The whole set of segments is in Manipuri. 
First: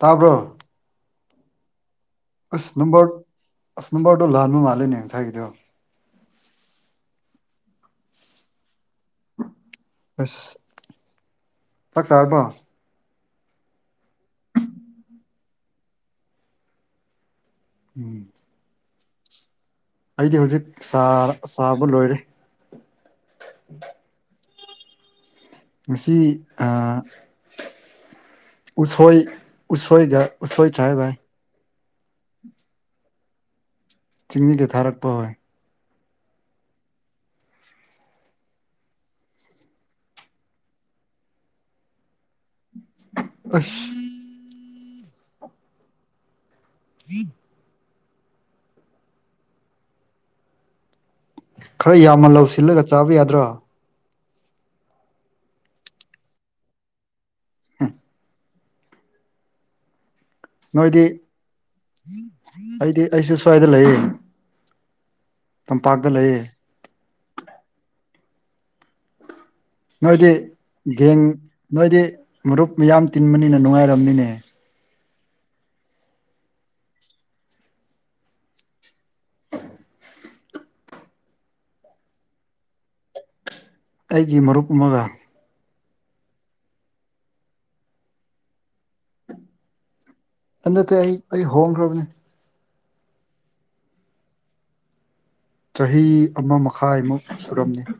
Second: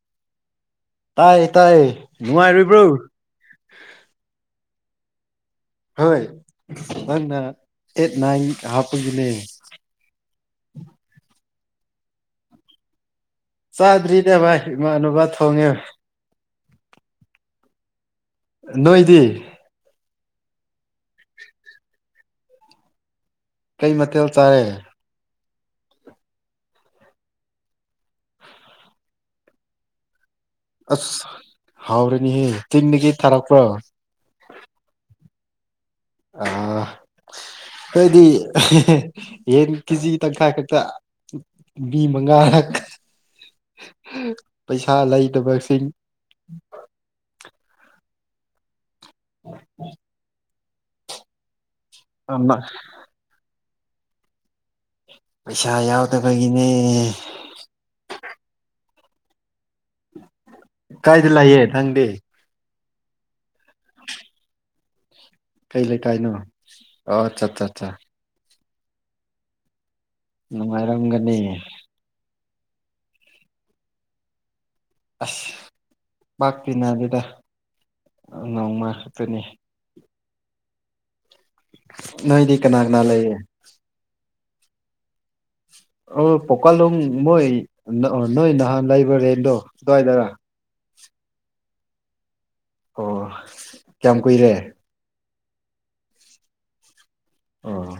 ꯇꯥꯕ꯭ꯔꯣ ꯇꯥꯏꯌꯦ ꯇꯥꯏꯌꯦ ꯑꯁ ꯅꯨꯡꯉꯥꯏꯔꯤꯕ꯭ꯔꯣ ꯅꯝꯕꯔ ꯑꯁ ꯅꯝꯕꯔꯗꯣ ꯂꯥꯟꯕ ꯃꯥꯜꯂꯦꯅꯦ ꯉꯁꯥꯏꯒꯤꯗꯣ ꯍꯣꯏ ꯅꯪꯅ ꯑꯩꯠ ꯅꯥꯏꯟ ꯍꯥꯞ ꯑꯁ [unintelligible] ꯆꯥꯛ ꯆꯥꯔꯕ ꯆꯥꯗ꯭ꯔꯤꯗ ꯚꯥꯏ ꯏꯃꯥꯟꯅꯕ ꯊꯣꯡꯉꯦ ꯎꯝ ꯅꯣꯏꯗꯤ ꯑꯩꯗꯤ ꯍꯧꯖꯤꯛ ꯆꯥ ꯆꯥꯕ ꯂꯣꯏꯔꯦ ꯀꯩ ꯃꯊꯦꯜ ꯆꯥꯏꯌꯦ ꯉꯁꯤ ꯑꯥ ꯎꯁꯣꯏ ꯎꯁꯣꯏꯒ ꯎꯁꯣꯏ ꯆꯥꯏ ꯚꯥꯏ ꯍꯥꯎꯔꯅꯤ ꯍꯦ ꯇꯤꯟꯗꯒꯤ ꯊꯔꯛꯄꯔꯣ ꯆꯤꯡꯅꯤꯒ ꯊꯥꯔꯛꯄ ꯍꯣꯏ ꯑꯥ ꯑꯩꯗꯤ ꯌꯦꯟ ꯀꯦꯖꯤ ꯇꯪꯈꯥꯏ ꯈꯛꯇ ꯃꯤ ꯃꯉꯥꯒ ꯑꯁ ꯄꯩꯁꯥ ꯂꯩꯇꯕꯁꯤꯡ [inaudible] [inaudible] ꯈꯔ ꯌꯥꯝꯅ ꯂꯧꯁꯤꯜꯂꯒ ꯆꯥꯕ ꯌꯥꯗ꯭ꯔꯣ ꯄꯩꯁꯥ ꯌꯥꯎꯗꯕꯒꯤꯅꯦ ꯅꯣꯏꯗꯤ ꯀꯥꯏꯗ ꯂꯩꯌꯦ ꯅꯪꯗꯤ ꯑꯩꯗꯤ ꯑꯩꯁꯨ ꯁ꯭ꯋꯥꯏꯗ ꯂꯩꯌꯦ ꯀꯩ ꯂꯩ ꯇꯝꯄꯥꯛꯇ ꯀꯥꯏꯅꯣ ꯂꯩꯌꯦ ꯑꯣ ꯆꯥꯆꯥꯆꯥ ꯅꯣꯏꯗꯤ ꯒꯦꯡ ꯅꯨꯡꯉꯥꯏꯔꯝꯒꯅꯤ ꯅꯣꯏꯗꯤ ꯃꯔꯨꯞ ꯃꯌꯥꯝ ꯇꯤꯟꯕꯅꯤꯅ ꯅꯨꯡꯉꯥꯏꯔꯝꯅꯤꯅꯦ ꯑꯁ ꯄꯥꯛ ꯇꯤꯟꯅꯗꯦꯗ ꯅꯣꯡ ꯃꯥ ꯈꯛꯇꯅꯦ ꯅꯣꯏꯗꯤ ꯀꯅꯥ ꯀꯅꯥ ꯂꯩꯌꯦ ꯑꯩꯒꯤ ꯃꯔꯨꯞ ꯑꯃꯒ ꯑꯣ ꯄꯣꯛꯀꯥꯂꯨꯝ ꯃꯣꯏ ꯅꯣꯏ ꯅꯍꯥꯟ ꯂꯩꯕ ꯔꯦꯟꯗꯣ ꯑꯗꯨꯋꯥꯏꯗꯔꯥ ꯅꯠꯇꯦ ꯑꯩ ꯑꯩ ꯍꯣꯡꯈ꯭ꯔꯥꯕꯅꯦ ꯑꯣ ꯀꯌꯥꯝ ꯀꯨꯏꯔꯦ ꯆꯍꯤ ꯑꯃ ꯃꯈꯥꯏꯃꯨꯛ ꯁꯨꯔꯝꯅꯤ ꯑꯣ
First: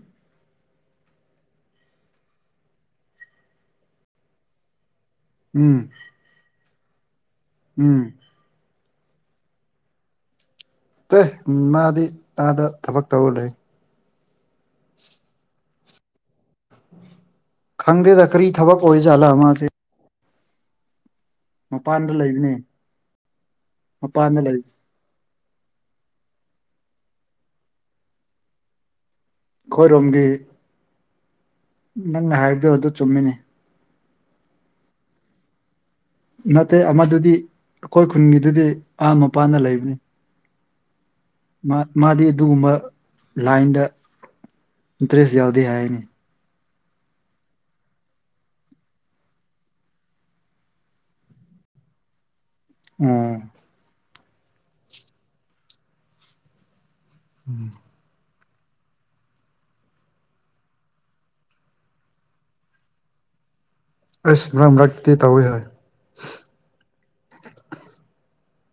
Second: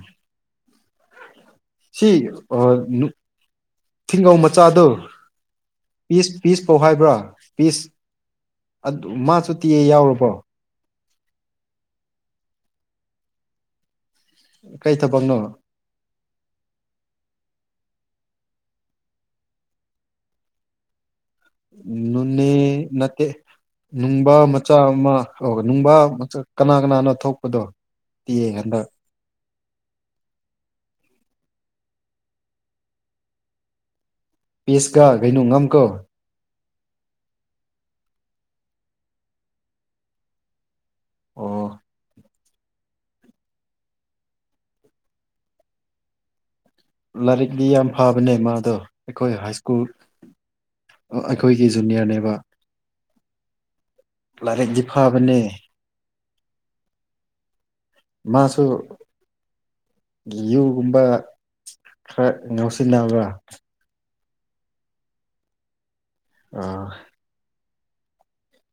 ꯁꯤ ꯑꯣ ꯅꯨꯞ ꯊꯤꯡꯉꯧ ꯃꯆꯥꯗꯣ ꯎꯝ ꯇꯧ ꯍꯥꯏꯕ꯭ꯔꯥ ꯄꯤꯁ ꯎꯝ ꯑꯗꯨ ꯃꯥꯁꯨ ꯇꯤꯌꯦ ꯌꯥꯎꯔꯕꯣ ꯇꯦ ꯃꯥꯗꯤ ꯑꯥꯗ ꯊꯕꯛ ꯇꯧꯔ ꯂꯩꯌꯦ ꯀꯩ ꯊꯕꯛꯅꯣ ꯈꯪꯗꯦꯗ ꯀꯔꯤ ꯊꯕꯛ ꯑꯣꯏꯖꯥꯠꯂꯥ ꯃꯥꯁꯦ ꯃꯄꯥꯟꯗ ꯅꯣꯅꯦ ꯂꯩꯕꯅꯦ ꯅꯠꯇꯦ ꯅꯨꯡꯕ ꯃꯄꯥꯟꯗ ꯂꯩ ꯃꯆꯥ ꯑꯃ ꯑꯣ ꯅꯨꯡꯕꯥ ꯀꯅꯥ ꯀꯅꯥꯅꯣ ꯊꯣꯛꯄꯗꯣ ꯇꯤ ꯌꯦ ꯍꯟꯗꯛ ꯑꯩꯈꯣꯏꯔꯣꯝꯒꯤ ꯅꯪ ꯅ ꯍꯥꯏꯕꯗꯨ ꯑꯗꯨ ꯆꯨꯝꯃꯦꯅꯦ ꯄꯤꯁꯀ ꯀꯩꯅꯣ ꯉꯝ ꯀꯣ ꯅꯠꯇꯦ ꯑꯃꯗꯨꯗꯤ ꯑꯩꯈꯣꯏ ꯈꯨꯟꯒꯤꯗꯨꯗꯤ ꯑꯥ ꯃꯄꯥꯅ ꯂꯩꯕꯅꯦ ꯑꯣ ꯃꯥ ꯃꯥꯗꯤ ꯑꯗꯨꯒꯨꯝꯕ ꯂꯥꯏꯟꯗ ꯏꯟꯇ꯭ꯔꯦꯁ ꯌꯥꯎꯗꯦ ꯍꯥꯏꯅꯦ ꯂꯥꯏꯔꯤꯛꯗꯤ ꯌꯥꯝ ꯐꯕꯅꯦ ꯃꯥꯗꯣ ꯑꯩꯈꯣꯏ ꯍꯥꯏ ꯁ꯭ꯀꯨꯜ ꯑꯩꯈꯣꯏꯒꯤ ꯖꯨꯅꯤꯌꯔꯅꯦꯕ ꯎꯝ ꯂꯥꯏꯔꯤꯛꯇꯤ ꯐꯥꯕꯅꯦ ꯎꯝ ꯃꯥꯁꯨ ꯌꯨꯨꯒꯨꯝꯕ ꯈꯔ ꯉꯥꯎꯁꯤꯟꯅꯕ꯭ꯔꯥ ꯑꯩꯁꯨ ꯃꯔꯛ ꯃꯔꯛꯇꯗꯤ ꯇꯧꯏ ꯍꯣꯏ ꯑꯥ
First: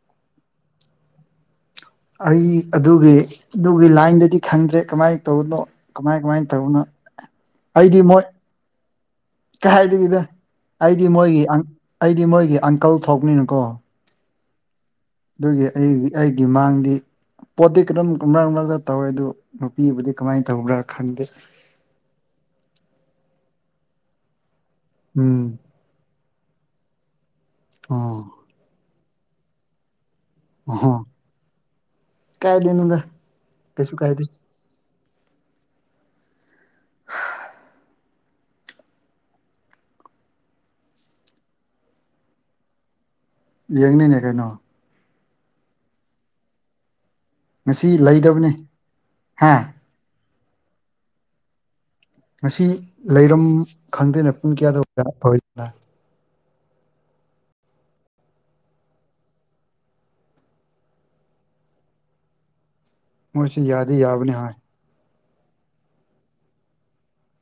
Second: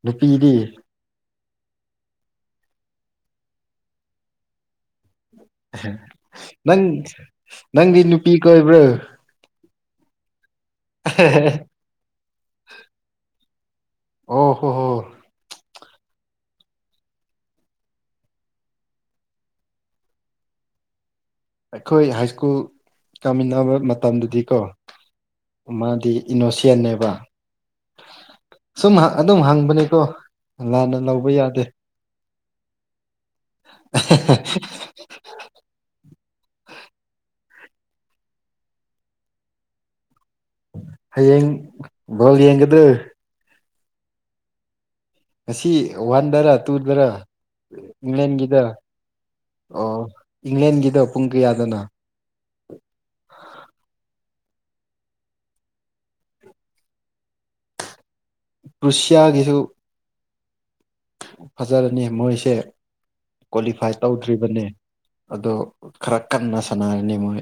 ꯅꯨꯄꯤꯗꯤ ꯑꯩ ꯑꯗꯨꯒꯤ ꯑꯗꯨꯒꯤ ꯂꯥꯏꯟꯗꯗꯤ ꯈꯪꯗ꯭ꯔꯦ ꯀꯃꯥꯏ ꯇꯧꯕꯅꯣ ꯀꯃꯥꯏ ꯀꯃꯥꯏ ꯇꯧꯕꯅꯣ ꯅꯪ ꯑꯩꯗꯤ ꯅꯪꯗꯤ ꯃꯣꯏ ꯅꯨꯄꯤ ꯀꯣꯏꯕ꯭ꯔꯣ ꯀꯩ ꯍꯥꯏꯗꯤꯗ ꯑꯩꯗꯤ ꯃꯣꯏꯒꯤ ꯑꯪ ꯑꯩꯗꯤ ꯃꯣꯏꯒꯤ ꯑꯪꯀꯜ ꯊꯣꯛꯄꯅꯤꯅꯀꯣ ꯑꯣ ꯍꯣ ꯍꯣ ꯑꯗꯨꯒꯤ ꯑꯩꯒ ꯑꯩꯒꯤ ꯃꯥꯡꯗꯤ ꯄꯣꯠꯇꯤ ꯀꯔꯝ ꯀꯔꯥ ꯃꯔꯛ ꯃꯔꯛꯇ ꯇꯧꯌꯦ ꯑꯗꯨ ꯅꯨꯄꯤꯕꯨꯗꯤ ꯀꯃꯥꯏ ꯇꯧꯕ꯭ꯔꯥ ꯈꯪꯗꯦ ꯑꯩꯈꯣꯏ ꯍꯥꯏ ꯁ꯭ꯀꯨꯜ ꯇꯝꯃꯤꯟꯅꯕ ꯃꯇꯝꯗꯗꯤꯀꯣ ꯎꯝ ꯃꯥꯗꯤ ꯏꯅꯣꯁꯦꯟꯅꯦꯕ ꯑꯣ ꯁꯨꯝ ꯑ ꯑꯗꯨꯝ ꯍꯪꯕꯅꯤꯀꯣ ꯑꯣꯍꯣ ꯂꯥꯟꯅ ꯂꯧꯕ ꯌꯥꯗꯦ ꯀꯥꯏꯗꯩꯅꯣꯗ ꯑꯍ ꯀꯩꯁꯨ ꯀꯥꯏꯗꯦ ꯍ ꯍ ꯍ ꯍ ꯍ ꯍꯌꯦꯡ ꯕꯣꯜ ꯌꯦꯡꯒꯗꯦ ꯌꯦꯡꯅꯤꯅꯦ ꯀꯩꯅꯣ ꯉꯁꯤ ꯋꯥꯟꯗꯔꯥ ꯇꯨꯗꯔꯥ ꯉꯁꯤ ꯂꯩꯗꯕꯅꯤ ꯏꯪꯂꯦꯟꯒꯤꯗ ꯍꯥ ꯑꯣ ꯏꯪꯂꯦꯟꯒꯤꯗꯣ ꯄꯨꯡ ꯀꯌꯥꯗꯅꯣ ꯉꯁꯤ ꯂꯩꯔꯝ ꯈꯪꯗꯦꯅ ꯄꯨꯡ ꯀꯌꯥꯗ [unintelligible] ꯀꯩꯅꯣ ꯇꯧꯋꯤꯗꯨꯅ ꯔꯨꯁꯁꯤꯌꯥꯒꯤꯁꯨ ꯐꯖꯔꯅꯤ ꯃꯣꯏꯁꯦ ꯃꯣꯏꯁꯤ ꯀ꯭ꯋꯥꯂꯤꯐꯥꯏ ꯌꯥꯗꯤ ꯌꯥꯕꯅꯤ ꯍꯣꯏ ꯇꯧꯗ꯭ꯔꯤꯕꯅꯦ ꯑꯗꯣ ꯈꯔ ꯀꯟꯅ ꯁꯥꯟꯅꯔꯅꯤ ꯃꯣꯏ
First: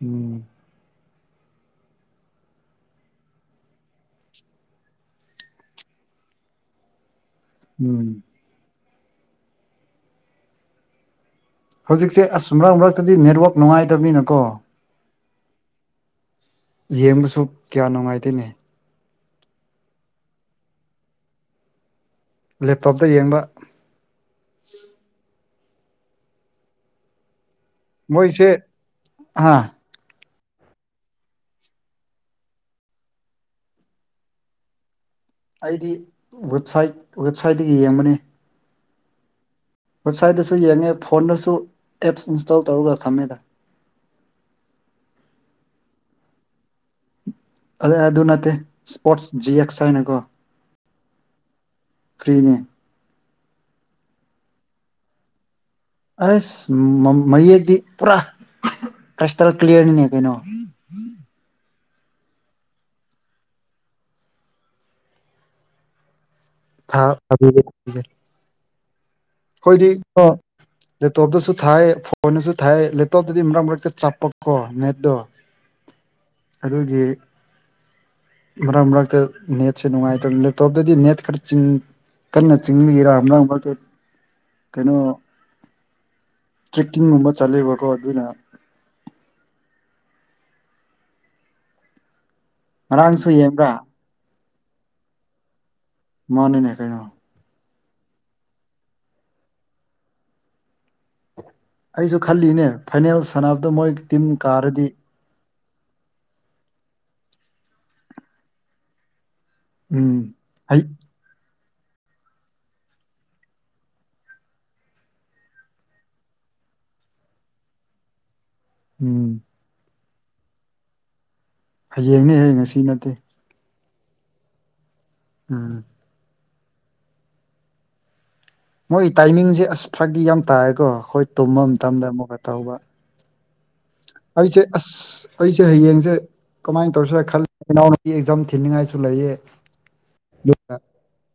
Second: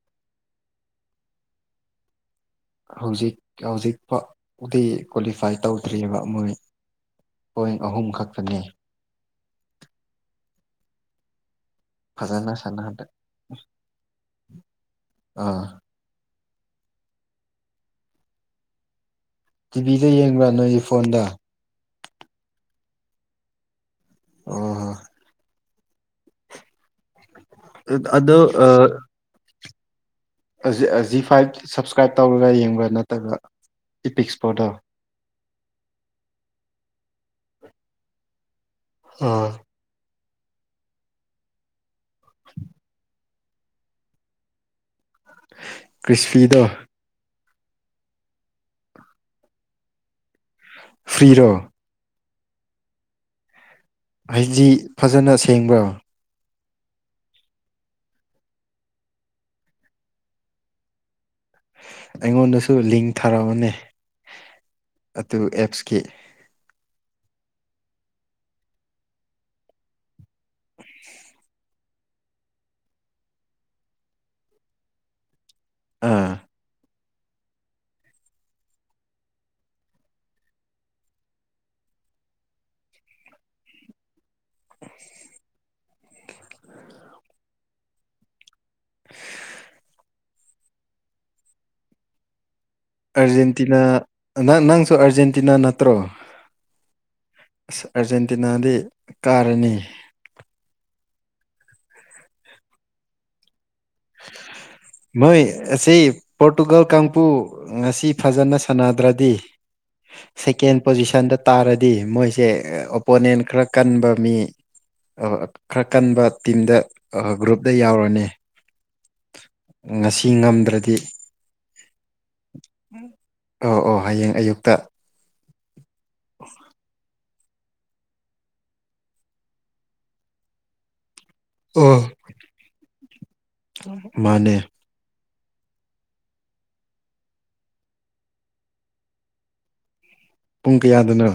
ꯎꯝ ꯍꯧꯖꯤꯛ ꯍꯧꯖꯤꯛꯄꯥ ꯎꯗꯤ ꯀ꯭ꯋꯥꯂꯤꯐꯥꯏ ꯇꯧꯗ꯭ꯔꯤꯕ ꯃꯣꯏ ꯄꯣꯏꯟ ꯑꯍꯨꯝ ꯎꯝ ꯈꯛꯇꯅꯤ ꯍꯧꯖꯤꯛꯁꯦ ꯑꯁ ꯐꯖꯅ ꯃ꯭ꯔꯛ ꯁꯥꯟꯅꯍꯟꯗ ꯃ꯭ꯔꯛꯇꯗꯤ ꯅꯦꯠꯋꯛ ꯅꯨꯡꯉꯥꯏꯇꯕꯅꯤꯅꯀꯣ ꯑꯥ ꯌꯦꯡꯕꯁꯨ ꯀꯌꯥ ꯅꯨꯡꯉꯥꯏꯇꯦꯅꯦ ꯇꯤꯚꯤꯗ ꯌꯦꯡꯕ꯭ꯔ ꯅꯣꯏꯗꯤ ꯐꯣꯟꯗ ꯂꯦꯞꯇꯣꯞꯇ ꯌꯦꯡꯕ ꯑꯣ ꯑ ꯑꯗꯣ ꯃꯣꯏꯁꯦ ꯑ ꯑ ꯑꯖꯤ ꯑꯖꯤ ꯐꯥꯏꯚ ꯁꯞꯁꯀ꯭ꯔꯥꯏꯞ ꯇꯧꯔꯒ ꯌꯦꯡꯕ꯭ꯔꯥ ꯅꯠꯇꯒ ꯏꯄꯤꯛꯁꯄꯣꯗ ꯑꯩꯗꯤ ꯋꯦꯕꯁꯥꯢꯠ ꯋꯦꯕꯁꯥꯏꯠꯇꯒꯤ ꯌꯦꯡꯕꯅꯦ ꯑꯥ ꯋꯦꯕꯁꯥꯏꯠꯇꯁꯨ ꯌꯦꯡꯉꯦ ꯐꯣꯟꯗꯁꯨ ꯑꯦꯞꯁ ꯏꯟꯁꯇꯣꯜ ꯇꯧꯔꯒ ꯊꯝꯃꯦꯗ ꯀ꯭ꯔꯤꯁꯐꯤꯗꯣ ꯑꯗ ꯑꯗꯨ ꯅꯠꯇꯦ ꯁ꯭ꯄꯣꯔꯠꯁ ꯖꯤ ꯑꯦꯛꯁ ꯍꯥꯏꯅꯀꯣ ꯐ꯭ꯔꯤꯔꯣ ꯐ꯭ꯔꯤꯅꯦ ꯍꯩꯖꯤ ꯐꯖꯅ ꯁꯦꯡꯕ꯭ꯔꯥ ꯎꯝ ꯃ ꯃꯌꯦꯛꯇꯤ ꯄꯨꯔꯥ ꯈ꯭ꯔꯥꯢꯁꯇꯜ ꯀ꯭ꯂꯤꯌꯔꯅꯤꯅꯦ ꯀꯩꯅꯣ ꯑꯩꯉꯣꯟꯗꯁꯨ ꯂꯤꯡ ꯊꯥꯔꯛꯑꯣꯅꯦ ꯑꯗꯨ ꯑꯦꯞꯁꯀꯤ ꯊꯥ ꯊꯥꯕꯤꯒꯦ [unintelligible] ꯑꯩꯈꯣꯏꯗꯤ ꯀꯣ ꯂꯦꯞꯇꯣꯞꯇꯁꯨ ꯊꯥꯏ ꯐꯣ ꯐꯣꯟꯗꯁꯨ ꯊꯥꯏ ꯂꯦꯞꯇꯣꯞꯇꯗꯤ ꯃꯔꯛ ꯃꯔꯛꯇ ꯆꯞꯄꯀꯣ ꯅꯦꯠꯇꯨ ꯑꯥ ꯑꯗꯨꯒꯤ ꯃꯔ ꯃ꯭ꯔꯛꯇ ꯅꯦꯠꯁꯦ ꯅꯨꯡꯉꯥꯏꯇ ꯂꯦꯞꯇꯣꯞꯇꯗꯤ ꯅꯦꯠ ꯈꯔ ꯆꯤꯡ ꯀꯟꯅ ꯆꯤꯡꯕꯒꯤꯔꯥ ꯃꯔꯛ ꯃꯔꯛꯇ ꯀꯩꯅꯣ ꯇ꯭ꯔꯦꯛꯀꯤꯡꯒꯨꯝꯕ ꯆꯠꯂꯦꯕꯀꯣ ꯑꯗꯨꯅ [inaudible] ꯉꯔꯥꯡꯁꯨ ꯌꯦꯡꯕ꯭ꯔꯥ ꯑꯥꯔꯖꯦꯟꯇꯤꯅꯥ ꯅꯪ ꯅꯪꯁꯨ ꯑꯥꯔꯖꯦꯟꯇꯤꯅ ꯅꯠꯇ꯭ꯔꯣ ꯃꯥꯅꯤꯅꯦ ꯀꯩꯅꯣ ꯑꯁ ꯑꯥꯔꯖꯦꯟꯇꯤꯅꯥꯗꯤ ꯀꯥꯔꯅꯤ ꯑꯩꯁꯨ ꯈꯜꯂꯤꯅꯦ ꯐꯥꯏꯅꯦꯜ ꯁꯥꯟꯅꯕꯗ ꯃꯣꯏ ꯇꯤꯝ ꯀꯥꯔꯗꯤ ꯃꯣꯏ ꯑꯁꯤ ꯄꯣꯔꯇꯨꯒꯜ ꯀꯥꯡꯄꯨ ꯉꯁꯤ ꯐꯖꯅ ꯁꯥꯟꯅꯗ꯭ꯔꯗꯤ ꯎꯝ ꯁꯦꯀꯦꯟ ꯑꯩ ꯄꯣꯖꯤꯁꯟꯗ ꯇꯥꯔꯗꯤ ꯃꯣꯏꯁꯦ ꯑꯣꯄꯣꯅꯦꯟ ꯈꯔ ꯀꯟꯕ ꯃꯤ ꯑ ꯈꯔ ꯀꯟꯕ ꯇꯤꯝꯗ ꯑ ꯒ꯭ꯔꯨꯞꯗ ꯌꯥꯎꯔꯅꯤ ꯎꯝ ꯉꯁꯤ ꯉꯝꯗ꯭ꯔꯗꯤ ꯍꯌꯦꯡꯅꯦꯍꯦ ꯉꯁꯤ ꯅꯠꯇꯦ ꯑꯣ ꯑꯣ ꯍꯌꯦꯡ ꯑꯌꯨꯛꯇ ꯎꯝ [inaudible] ꯃꯣꯏ ꯇꯥꯏꯃꯤꯡꯁꯦ ꯑꯁ ꯐꯒꯤ ꯌꯥꯝ ꯇꯥꯏꯑꯦꯀꯣ ꯑꯈꯣꯏ ꯇꯨꯝꯕ ꯑꯣ ꯃꯇꯝꯗ ꯑꯃꯨꯛꯀ ꯇꯧꯕ ꯃꯥꯅꯦ ꯍꯧꯖꯤꯛꯁꯦ ꯑꯁ ꯈꯣꯏꯁꯦ ꯍꯌꯦꯡꯁꯦ ꯀꯃꯥꯏꯅ ꯇꯧꯁꯤꯔ ꯈꯜꯂꯤ ꯏꯅꯥꯎꯅꯨꯄꯤ ꯑꯦꯛꯖꯥꯝ ꯊꯤꯟꯅꯤꯡꯉꯥꯏꯁꯨ ꯂꯩꯌꯦ ꯑꯗꯨꯒ ꯄꯨꯡ ꯀꯌꯥꯗꯅꯣ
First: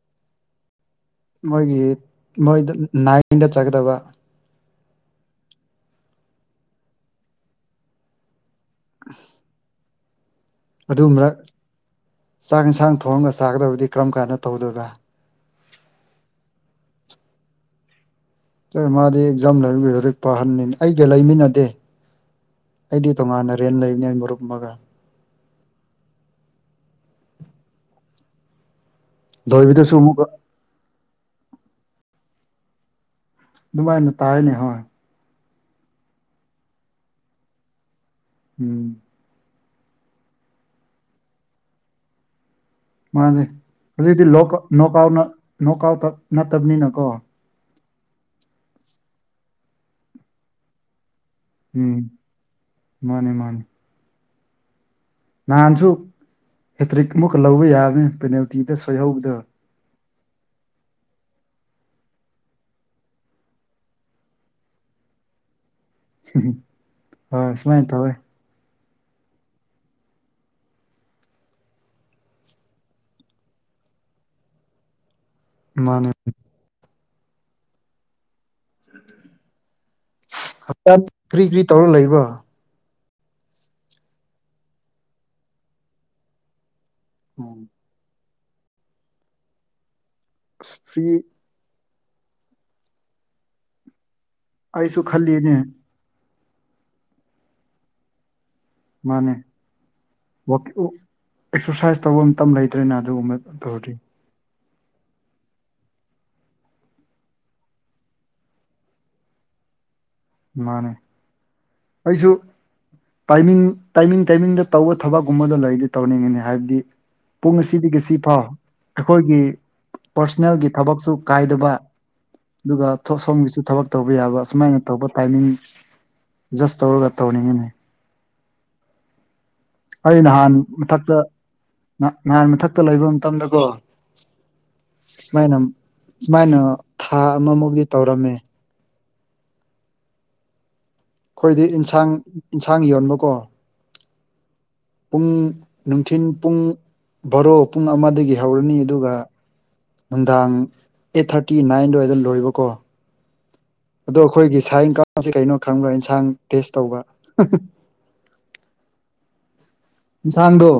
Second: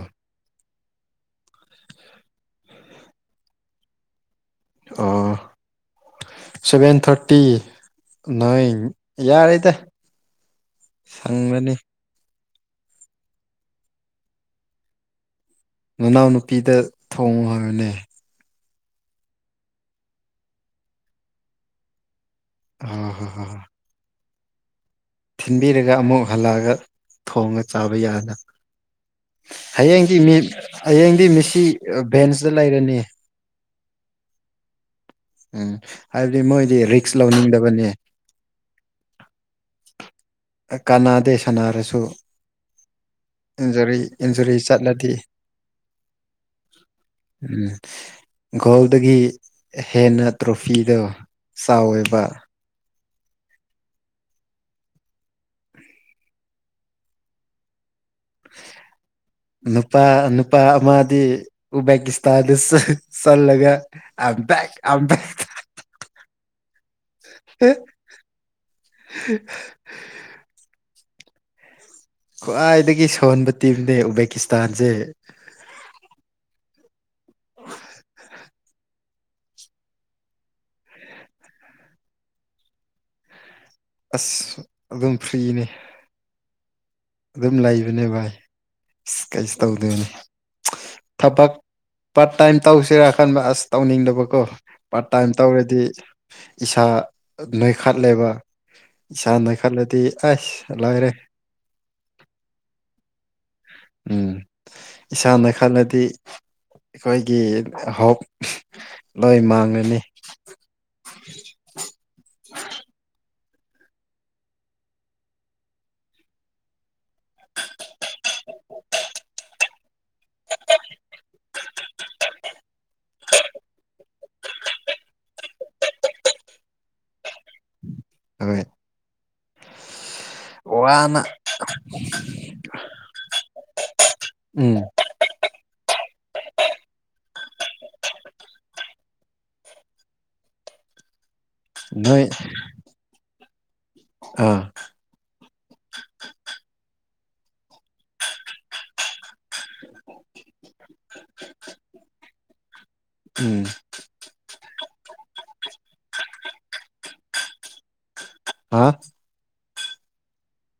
ꯃꯣꯏꯒꯤ ꯃꯣꯏꯗ ꯅꯥꯏꯟꯗ ꯆꯠꯀꯗꯕ ꯑꯣ ꯁꯚꯦꯟ ꯊꯥꯔꯇꯤ ꯅꯥꯏꯟ ꯎꯝ ꯌꯥꯔꯦꯗ ꯑꯗꯨꯝꯔꯛ ꯁꯪꯂꯅꯤ ꯆꯥꯛ ꯏꯟꯁꯥꯡ ꯊꯣꯡꯉꯒ ꯆꯥꯒꯗꯕꯗꯤ ꯀꯔꯝ ꯀꯥꯟꯗ ꯇꯧꯗꯣꯏꯕ ꯅꯅꯥꯎ ꯅꯨꯨꯄꯤꯗ ꯊꯣꯡꯉꯣ ꯍꯥꯏꯌꯨꯅꯦ ꯆꯣꯏ ꯃꯥꯗꯤ ꯑꯦꯛꯖꯥꯝ ꯂꯩꯕꯅꯤꯅ ꯂꯥꯏꯔꯤꯛ ꯄꯥꯍꯟꯂꯤꯅꯤ ꯑꯩꯒ ꯂꯩꯃꯤꯟꯅꯗꯦ ꯍ ꯑꯩꯗꯤ ꯍꯣꯏ ꯍꯣꯏ ꯇꯣꯡꯉꯥꯟꯅ ꯍꯣꯏ ꯔꯦꯟ ꯂꯩꯕꯅꯦ ꯃꯔꯨꯞ ꯑꯃꯒ ꯊꯤꯟꯕꯤꯔꯒ ꯑꯃꯨꯛ ꯍꯜꯂꯛꯑꯒ ꯊꯣꯡꯉ ꯆꯥꯕ ꯌꯥꯅ ꯂꯣꯏꯕꯗꯁꯨ ꯍꯌꯦꯡꯗꯤ ꯑꯃꯨꯛꯀ ꯃꯤ ꯍꯌꯦꯡꯗꯤ ꯃꯤꯁꯤ ꯚꯦꯟꯁꯇ ꯂꯩꯔꯅꯤ ꯗꯨꯃꯥꯏꯅ ꯇꯥꯏꯅꯦ ꯍꯣꯏ ꯎꯝ ꯍꯥꯏꯕꯗꯤ ꯃꯣꯏꯗꯤ ꯔꯤꯛꯁ ꯂꯧꯅꯤꯡꯗꯕꯅꯦ ꯎꯝ ꯀꯅꯥꯗꯦ ꯁꯥꯟꯅꯔꯁꯨ ꯃꯥꯅꯦ ꯏꯟꯖꯨꯔꯤ ꯍꯧꯖꯤꯛꯇꯤ ꯏꯟꯖꯨꯔꯤ ꯂꯣꯛꯀꯞ ꯆꯠꯂꯗꯤ ꯅꯣꯛꯀꯥꯎꯅ ꯅꯣꯡꯀꯥꯎꯈꯛ ꯅꯠꯇꯕꯅꯤꯅꯀꯣ ꯎꯝ ꯒꯣꯜꯗꯒꯤ ꯍꯦꯟꯅ ꯇ꯭ꯔꯣꯐꯤꯗꯣ ꯆꯥꯎꯑꯦꯕ ꯃꯥꯟꯅꯦ ꯃꯥꯟꯅꯦ ꯅꯍꯥꯟꯁꯨ ꯍꯦꯇ꯭ꯔꯤꯛ ꯑꯃꯨꯛꯀ ꯂꯧꯕ ꯌꯥꯕꯅꯦ ꯄꯦꯅꯥꯜꯇꯤꯗ ꯁꯣꯏꯍꯧꯕꯗꯣ ꯅꯨꯄꯥ ꯅꯨꯄꯥ ꯑꯃꯗꯤ ꯎꯕꯦꯛꯀꯤꯁꯇꯥꯟꯗ ꯆ ꯆꯜꯂꯒ I'm back I'm I'm back ꯍꯝ ꯍꯝ ꯍꯣꯏ ꯁꯨꯃꯥꯏꯅ ꯇꯧꯋꯦ [inaudible] ꯈ꯭ꯋꯥꯏꯗꯒꯤ ꯁꯣꯟꯕ ꯇꯤꯝꯅꯦ ꯎꯕꯦꯀꯤꯁꯇꯥꯟꯁꯦ ꯃꯥꯟꯅꯦ [inaudible] [unintelligible] ꯀ꯭ꯔꯤ ꯀ꯭ꯔꯤ ꯇꯧꯔ ꯂꯩꯕꯣ ꯑꯁ ꯑꯗꯨꯝ ꯐ꯭ꯔꯤꯅꯤ ꯑꯗꯨꯝ ꯂꯩꯕꯅꯦ ꯚꯥꯏ ꯑꯁ ꯀꯩꯁꯨ ꯇꯧꯗꯦꯅꯦ ꯑꯁ ꯐ꯭ꯔꯤ ꯄꯥꯔꯠ ꯇꯥꯏꯝ ꯇꯧꯁꯤꯔ ꯈꯟꯕ ꯑꯁ ꯇꯧꯅꯤꯡꯗꯕꯀꯣ ꯑꯩꯁꯨ ꯄꯥꯔꯠ ꯇꯥꯏꯝ ꯈꯜꯂꯤꯅꯦ ꯇꯧꯔꯗꯤ ꯏꯁꯥ ꯅꯣꯏꯈꯠꯂꯦꯕ ꯏꯁꯥ ꯃꯥꯅꯦ ꯅꯣꯏꯈꯠꯂꯗꯤ ꯑꯁ ꯑꯦꯛꯁꯔꯁꯥꯏꯁ ꯂꯣꯏꯔꯦ ꯇꯧꯕ ꯃꯇꯝ ꯂꯩꯇ꯭ꯔꯦꯅ ꯑꯗꯨꯒꯨꯝꯕ ꯇꯧꯔꯗꯤ ꯎꯝ ꯏꯁꯥ ꯅꯣꯏꯈꯠꯂꯗꯤ ꯑꯈꯣꯏꯒꯤ ꯍꯣꯞ ꯂꯣꯏ ꯃꯥꯡꯂꯅꯤ ꯃꯥꯟꯅꯦ ꯑꯩꯁꯨ ꯇꯥꯏꯃꯤꯡ ꯇꯥꯏꯃꯤꯡ ꯇꯥꯏꯃꯤꯡꯗ ꯇꯧꯕ ꯊꯕꯛꯀꯨꯝꯕꯗꯣ ꯂꯩꯔꯗꯤ ꯇꯧꯅꯤꯡꯉꯤꯅꯦ ꯍꯥꯏꯗꯤ ꯄꯨꯡ ꯑꯁꯤꯗꯒꯤꯁꯤꯐꯥꯎ ꯑꯩꯈꯣꯏꯒꯤ ꯄ꯭ꯔꯁꯣꯅꯦꯜꯒꯤ ꯊꯕꯛꯁꯨ ꯀꯥꯏꯗꯕ ꯑꯗꯨꯒ ꯁꯣꯝꯒꯤꯁꯨ ꯊꯕꯛ ꯇꯧꯕ ꯇꯧꯕ ꯌꯥꯕ ꯁꯨꯃꯥꯏꯅ ꯇꯧꯕ ꯇꯥꯏꯃꯤꯡ ꯖꯁ ꯇꯧꯔꯒ ꯇꯧꯅꯤꯡꯉꯤꯅꯦ ꯍꯣꯔꯦꯟ ꯑꯩ ꯅꯍꯥꯟ ꯃꯊꯛꯇ ꯅꯍꯥꯟ ꯃꯊꯛꯇ ꯂꯩꯕ ꯃꯇꯝꯗꯀꯣ ꯎꯝ ꯁꯨꯃꯥꯏꯅ ꯁꯨꯃꯥꯏꯅ ꯊꯥ ꯑꯃ ꯃꯨꯛꯇꯤ ꯇꯧꯔꯝꯃꯦ ꯑꯩꯈꯣꯏꯗꯤ ꯏꯟꯁꯥꯡ ꯅꯣꯏ ꯏꯟꯁꯥꯡ ꯌꯣꯟꯕꯀꯣ ꯑꯥ ꯄꯨꯡ ꯅꯨꯡꯊꯤꯟ ꯄꯨꯡ ꯕꯥꯔꯣ ꯄꯨꯡ ꯑꯃꯗꯒꯤ ꯍꯧꯔꯅꯤ ꯑꯗꯨꯒ ꯅꯨꯡꯗꯥꯡ ꯑꯦꯠ ꯊꯥꯔꯇꯤ ꯅꯥꯏꯟ ꯑꯗꯨꯋꯥꯏꯗ ꯂꯣꯏꯕꯀꯣ ꯎꯝ ꯑꯗꯣ ꯑꯩꯈꯣꯏꯒꯤ ꯁꯥꯏꯟ ꯀꯥꯡꯁꯤ ꯀꯩꯅꯣ ꯈꯪꯕ꯭ꯔ ꯏꯟꯁꯥꯡ ꯇꯦꯁ ꯇꯧꯕ ꯍꯥ ꯏꯟꯁꯥꯡꯗꯣ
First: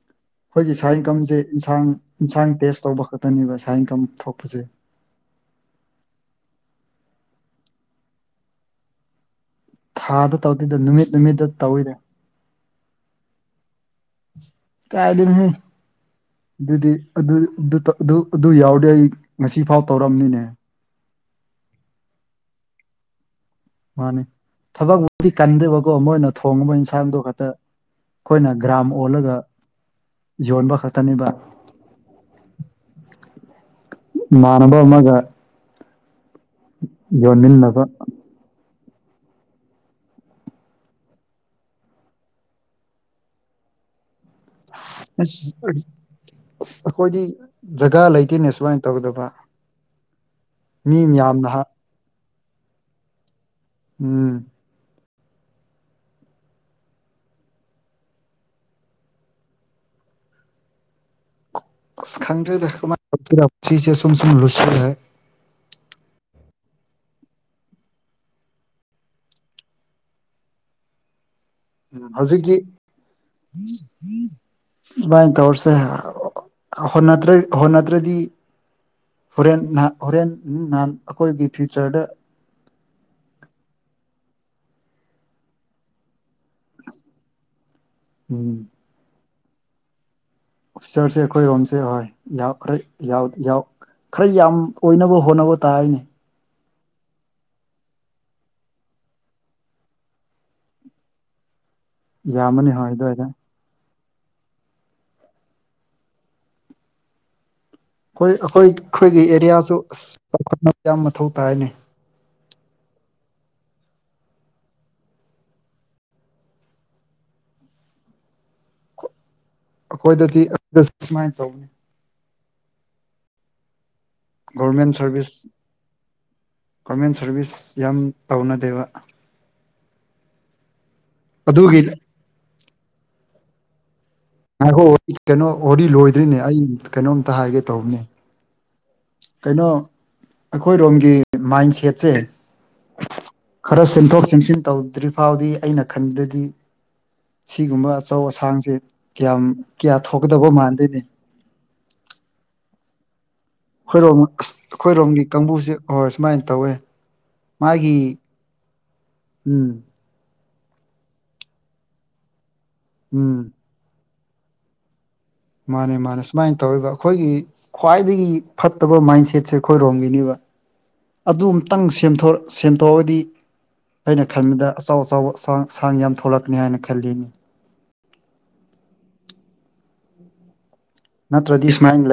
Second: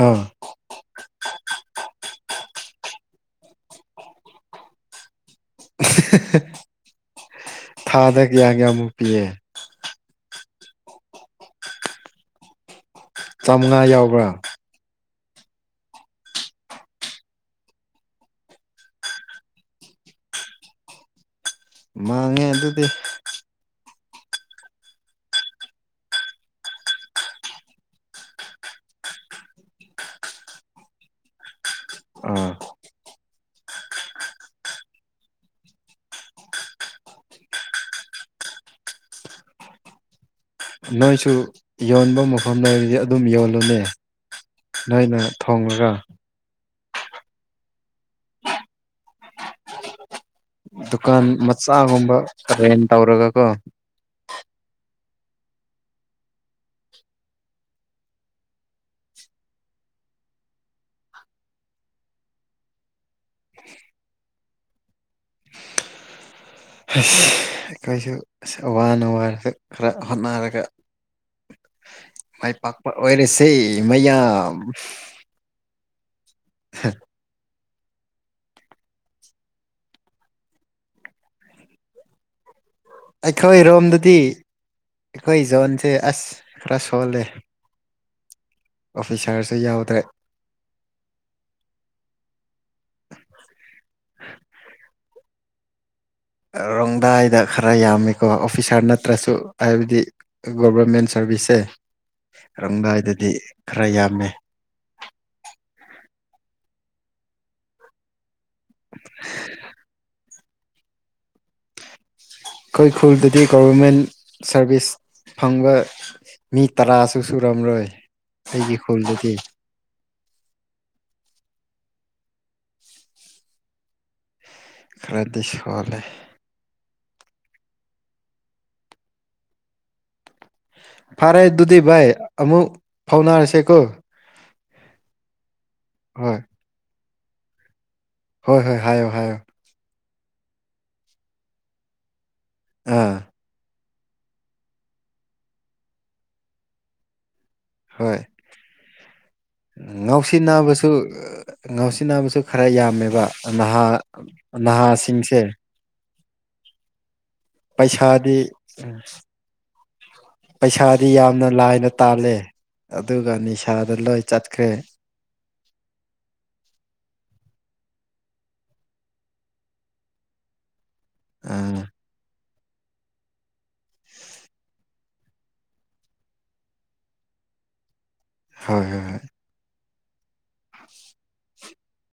ꯑꯥ ꯑꯩꯈꯣꯏꯒꯤ ꯁꯥ ꯏꯟꯀꯝꯁꯦ ꯏꯟꯁꯥꯡ ꯏꯟꯁꯥꯡ ꯇꯦꯁ ꯇꯧꯕ ꯈꯛꯇꯅꯦꯕ ꯁꯥ ꯏꯟꯀꯝ ꯊꯣꯛꯄꯁꯦ [unintelligible] [inaudible] ꯍꯥꯍꯥꯍꯥ ꯊꯥꯗ ꯀꯌꯥ ꯀꯌꯥꯃꯨꯛ ꯄꯤꯌꯦ ꯊꯥꯗ ꯇꯧꯗꯦꯗ ꯅꯨꯃꯤꯠ ꯅꯨꯃꯤꯠꯇ ꯇꯧꯋꯤꯗ ꯆꯥꯃꯉꯥ ꯌꯥꯎꯕ꯭ꯔꯥ ꯀꯥꯏꯗꯩꯅꯣꯍꯦ ꯑꯗꯨꯗꯤ ꯑꯗꯨ ꯑꯗꯨ ꯇꯧ ꯑꯗꯨ ꯑꯗꯨ ꯌꯥꯎꯔꯗꯤ ꯑꯩ ꯉꯁꯤꯐꯥꯎ ꯇꯧꯔꯝꯅꯤꯅꯦ ꯃꯥꯡꯉꯦ ꯑꯗꯨꯗꯤ ꯃꯥꯅꯤ ꯊꯕꯛꯕꯨꯗꯤ ꯀꯟꯗꯦꯕꯀꯣ ꯃꯣꯏꯅ ꯊꯣꯡꯕ ꯏꯟꯁꯥꯡꯗꯣ ꯈꯛꯇ ꯑꯩꯈꯣꯏꯅ ꯒ꯭ꯔꯥꯝ ꯑꯣꯜꯂꯒ ꯌꯣꯟꯕ ꯈꯛꯇꯅꯦꯕ ꯑꯥ ꯏꯃꯥꯟꯅꯕ ꯑꯃꯒ ꯌꯣꯟꯃꯤꯟꯅꯕ ꯅꯣꯏꯁꯨ ꯌꯣꯟꯕ ꯃꯐꯝ ꯂꯩꯔꯗꯤ ꯑꯗꯨꯝ ꯌꯣꯜꯂꯣꯅꯦ ꯅꯣꯏꯅ ꯑꯁ ꯊꯣꯡꯂꯒ ꯑꯩꯈꯣꯏꯗꯤ ꯖꯒꯥ ꯂꯩꯇꯦꯅꯦ ꯁꯨꯃꯥꯏꯅ ꯇꯧꯒꯗꯕ ꯃꯤ ꯗꯨꯀꯥꯟ ꯃꯌꯥꯝꯅ ꯍꯥ ꯃꯆꯥꯒꯨꯝꯕ ꯔꯦꯟ ꯇꯧꯔꯒ ꯀꯣ ꯎꯝ ꯑꯁ ꯈꯪꯗꯔ꯭ꯦꯗ ꯀꯃꯥꯏ ꯇꯧꯗꯣꯏꯅꯣ ꯄꯨꯟꯁꯤꯁꯦ ꯁꯨꯝ ꯁꯨꯝ ꯂꯨꯁꯟꯂꯛꯑꯦ ꯍꯩꯁ ꯑꯩꯈꯣꯏꯁꯨ ꯑꯁ ꯋꯥꯅ ꯋꯥꯔꯁꯨ ꯈꯔ ꯍꯣꯠꯅꯔꯒ [unintelligible] [inaudible] ꯎꯝ ꯃꯥꯏ ꯍꯧꯖꯤꯛꯇꯤ ꯄꯥꯛꯄ ꯑꯣꯏꯔꯁꯦ ꯃꯌꯥꯝ ꯏꯕꯅꯤ ꯇꯧꯔꯁꯦ ꯍꯣꯟꯅꯗ꯭ꯔ ꯍꯣꯠꯅꯗ꯭ꯔꯥꯗꯤ ꯍꯣꯔꯦꯟ ꯍꯣꯔꯦꯟ ꯅꯍꯥꯟ ꯑꯩꯈꯣꯏꯒꯤ ꯐ꯭ꯌꯨꯆꯔꯗ ꯑꯩꯈꯣꯏꯔꯣꯝꯗꯗꯤ ꯑꯩꯈꯣꯏ ꯖꯣꯟꯁꯦ ꯑꯁ ꯈꯔ ꯁꯣꯜꯂꯦ ꯎꯝ ꯑꯣꯐꯤꯁꯔꯁꯨ ꯌꯥꯎꯗ꯭ꯔꯦ ꯑꯣꯐꯤꯁꯥꯔꯁꯦ ꯑꯩꯈꯣꯏꯔꯣꯝꯁꯦ ꯍꯣꯏ ꯌꯥꯎ ꯈꯔ ꯌꯥꯎ ꯌꯥꯎ ꯈꯔ ꯌꯥꯝ ꯑꯣꯏꯅꯕ ꯍꯣꯠꯅꯕ ꯇꯥꯏꯅꯦ ꯔꯣꯡꯗꯥꯏꯗ ꯈꯔ ꯌꯥꯝꯃꯤꯀꯣ ꯑꯣꯐꯤꯁꯥꯔ ꯅꯠꯇ꯭ꯔꯁꯨ ꯍꯥꯏꯕꯗꯤ ꯒꯣꯚꯔꯃꯦꯟ ꯁꯥꯔꯚꯤꯁꯁꯦ ꯌꯥꯝꯃꯅꯤ ꯍꯣꯏ ꯑꯗꯨꯋꯥꯏꯗ ꯔꯣꯡꯗꯥꯏꯗꯗꯤ ꯈꯔ ꯌꯥꯝꯃꯦ ꯑꯈꯣꯏ ꯑꯈꯣꯏ ꯑꯈꯣꯏꯒꯤ ꯑꯦꯔꯤꯌꯥꯁꯨ ꯑꯁ ꯆꯥꯎꯈꯠꯅꯕ ꯌꯥꯝ ꯃꯊꯧ ꯇꯥꯏꯅꯦ ꯑꯩꯈꯣꯏ ꯈꯨꯜꯗꯗꯤ ꯒꯣꯚꯔꯃꯦꯟ ꯁꯥꯔꯚꯤꯁ ꯐꯪꯕ ꯃꯤ ꯇꯔꯥꯁꯨ ꯁꯨꯔꯝꯂꯣꯏ ꯑꯩꯒꯤ ꯈꯨꯜꯗꯗꯤ ꯑꯩꯈꯣꯏꯗꯗꯤ ꯑꯩꯈꯣꯏꯗ ꯁꯨꯃꯥꯏꯅ ꯇꯧꯕꯅꯦ ꯒꯣꯔꯃꯦꯟ ꯈꯔꯗꯤ ꯁꯔꯚꯤꯁ ꯁꯣꯜꯂꯦ ꯒꯣꯔꯃꯦꯟ ꯁꯥꯔꯚꯤꯁ ꯌꯥꯝ ꯇꯧꯅꯗꯦꯕ ꯐꯔꯦ ꯑꯗꯨꯗꯤ ꯑꯗꯨꯒꯤ ꯚꯥꯏ ꯑꯃꯨꯛ ꯐꯧꯅꯔꯁꯦ ꯀꯣ ꯉꯥꯏꯈꯣ ꯀꯩꯅꯣ ꯋꯥꯔꯤ ꯂꯣꯏꯗ꯭ꯔꯤꯅꯦ ꯑꯩ ꯀꯩꯅꯣꯝꯇ ꯍꯥꯏꯒꯦ ꯇꯧꯕꯅꯦ ꯍꯣꯏ ꯍꯣꯏ ꯍꯥꯏꯌꯣ ꯍꯥꯏꯌꯣ ꯀꯩꯅꯣ ꯑꯩꯈꯣꯏꯔꯣꯝꯒꯤ ꯃꯥꯏꯟ ꯁꯦꯠꯁꯦ ꯑꯥ ꯈꯥꯔ ꯁꯦꯝꯊꯣꯛ ꯁꯦꯝꯁꯤꯟ ꯇꯧꯗ꯭ꯔꯤ ꯐꯥꯎꯗꯤ ꯑꯩꯅ ꯈꯟꯕꯗꯗꯤ ꯁꯤꯒꯨꯝꯕ ꯍꯣꯏ ꯑꯆꯧ ꯑꯁꯥꯡꯁꯦ ꯀꯌꯥꯝ ꯀꯌꯥ ꯊꯣꯛꯀꯗꯧꯕ ꯉꯥꯎꯁꯤꯟꯅꯕꯁꯨ ꯃꯥꯟꯗꯦꯅꯦ ꯑ ꯉꯥꯎꯁꯤꯟꯅꯕꯁꯨ ꯈꯥꯔ ꯌꯥꯝꯃꯦꯕ ꯅꯍꯥ ꯑꯈꯣꯏꯔꯣꯝ ꯑꯁ ꯑꯈꯣꯏꯔꯣꯝꯒꯤ ꯅꯍꯥꯁꯤꯡꯁꯦ ꯀꯥꯡꯕꯨꯁꯦ ꯍꯣꯏ ꯁꯨꯃꯥꯏꯅ ꯇꯧꯋꯦ ꯃꯥꯒꯤ ꯄꯩꯁꯥꯗꯤ ꯎꯝ ꯄꯩꯁꯥꯗꯤ ꯌꯥꯝꯅ ꯂꯥꯏꯅ ꯇꯥꯜꯂꯦ ꯑꯗꯨꯒ ꯎꯝ ꯅꯤꯁꯥꯗ ꯂꯣꯏ ꯆꯠꯈ꯭ꯔꯦ ꯃꯥꯟꯅꯦ ꯃꯥꯟꯅꯦ ꯁꯨꯃꯥꯏꯅ ꯇꯧꯔꯤꯕ ꯑꯈꯣꯏꯒꯤ ꯈ꯭ꯋꯥꯏꯗꯒꯤ ꯐꯠꯇꯕ ꯃꯥꯏꯟꯁꯦꯠꯁꯦ ꯑꯈꯣꯏꯔꯣꯝꯒꯤꯅꯤꯕ ꯑꯥ ꯑꯗꯨꯝꯇꯪ ꯁꯦꯝꯊꯣꯛ ꯁꯦꯝꯗꯣꯛꯑꯗꯤ ꯑꯩꯅ ꯈꯟꯕꯗ ꯑꯆꯧ ꯑꯆꯧꯕ ꯁꯥꯡ ꯁꯥꯡ ꯌꯥꯝ ꯊꯣꯛꯂꯛꯀꯅꯤ ꯍꯥꯏꯅ ꯈꯜꯂꯤꯅꯤ ꯍꯣꯏ ꯍꯣꯏ ꯅꯠꯇ꯭ꯔꯗꯤ ꯁꯨꯃꯥꯏ ꯂꯩ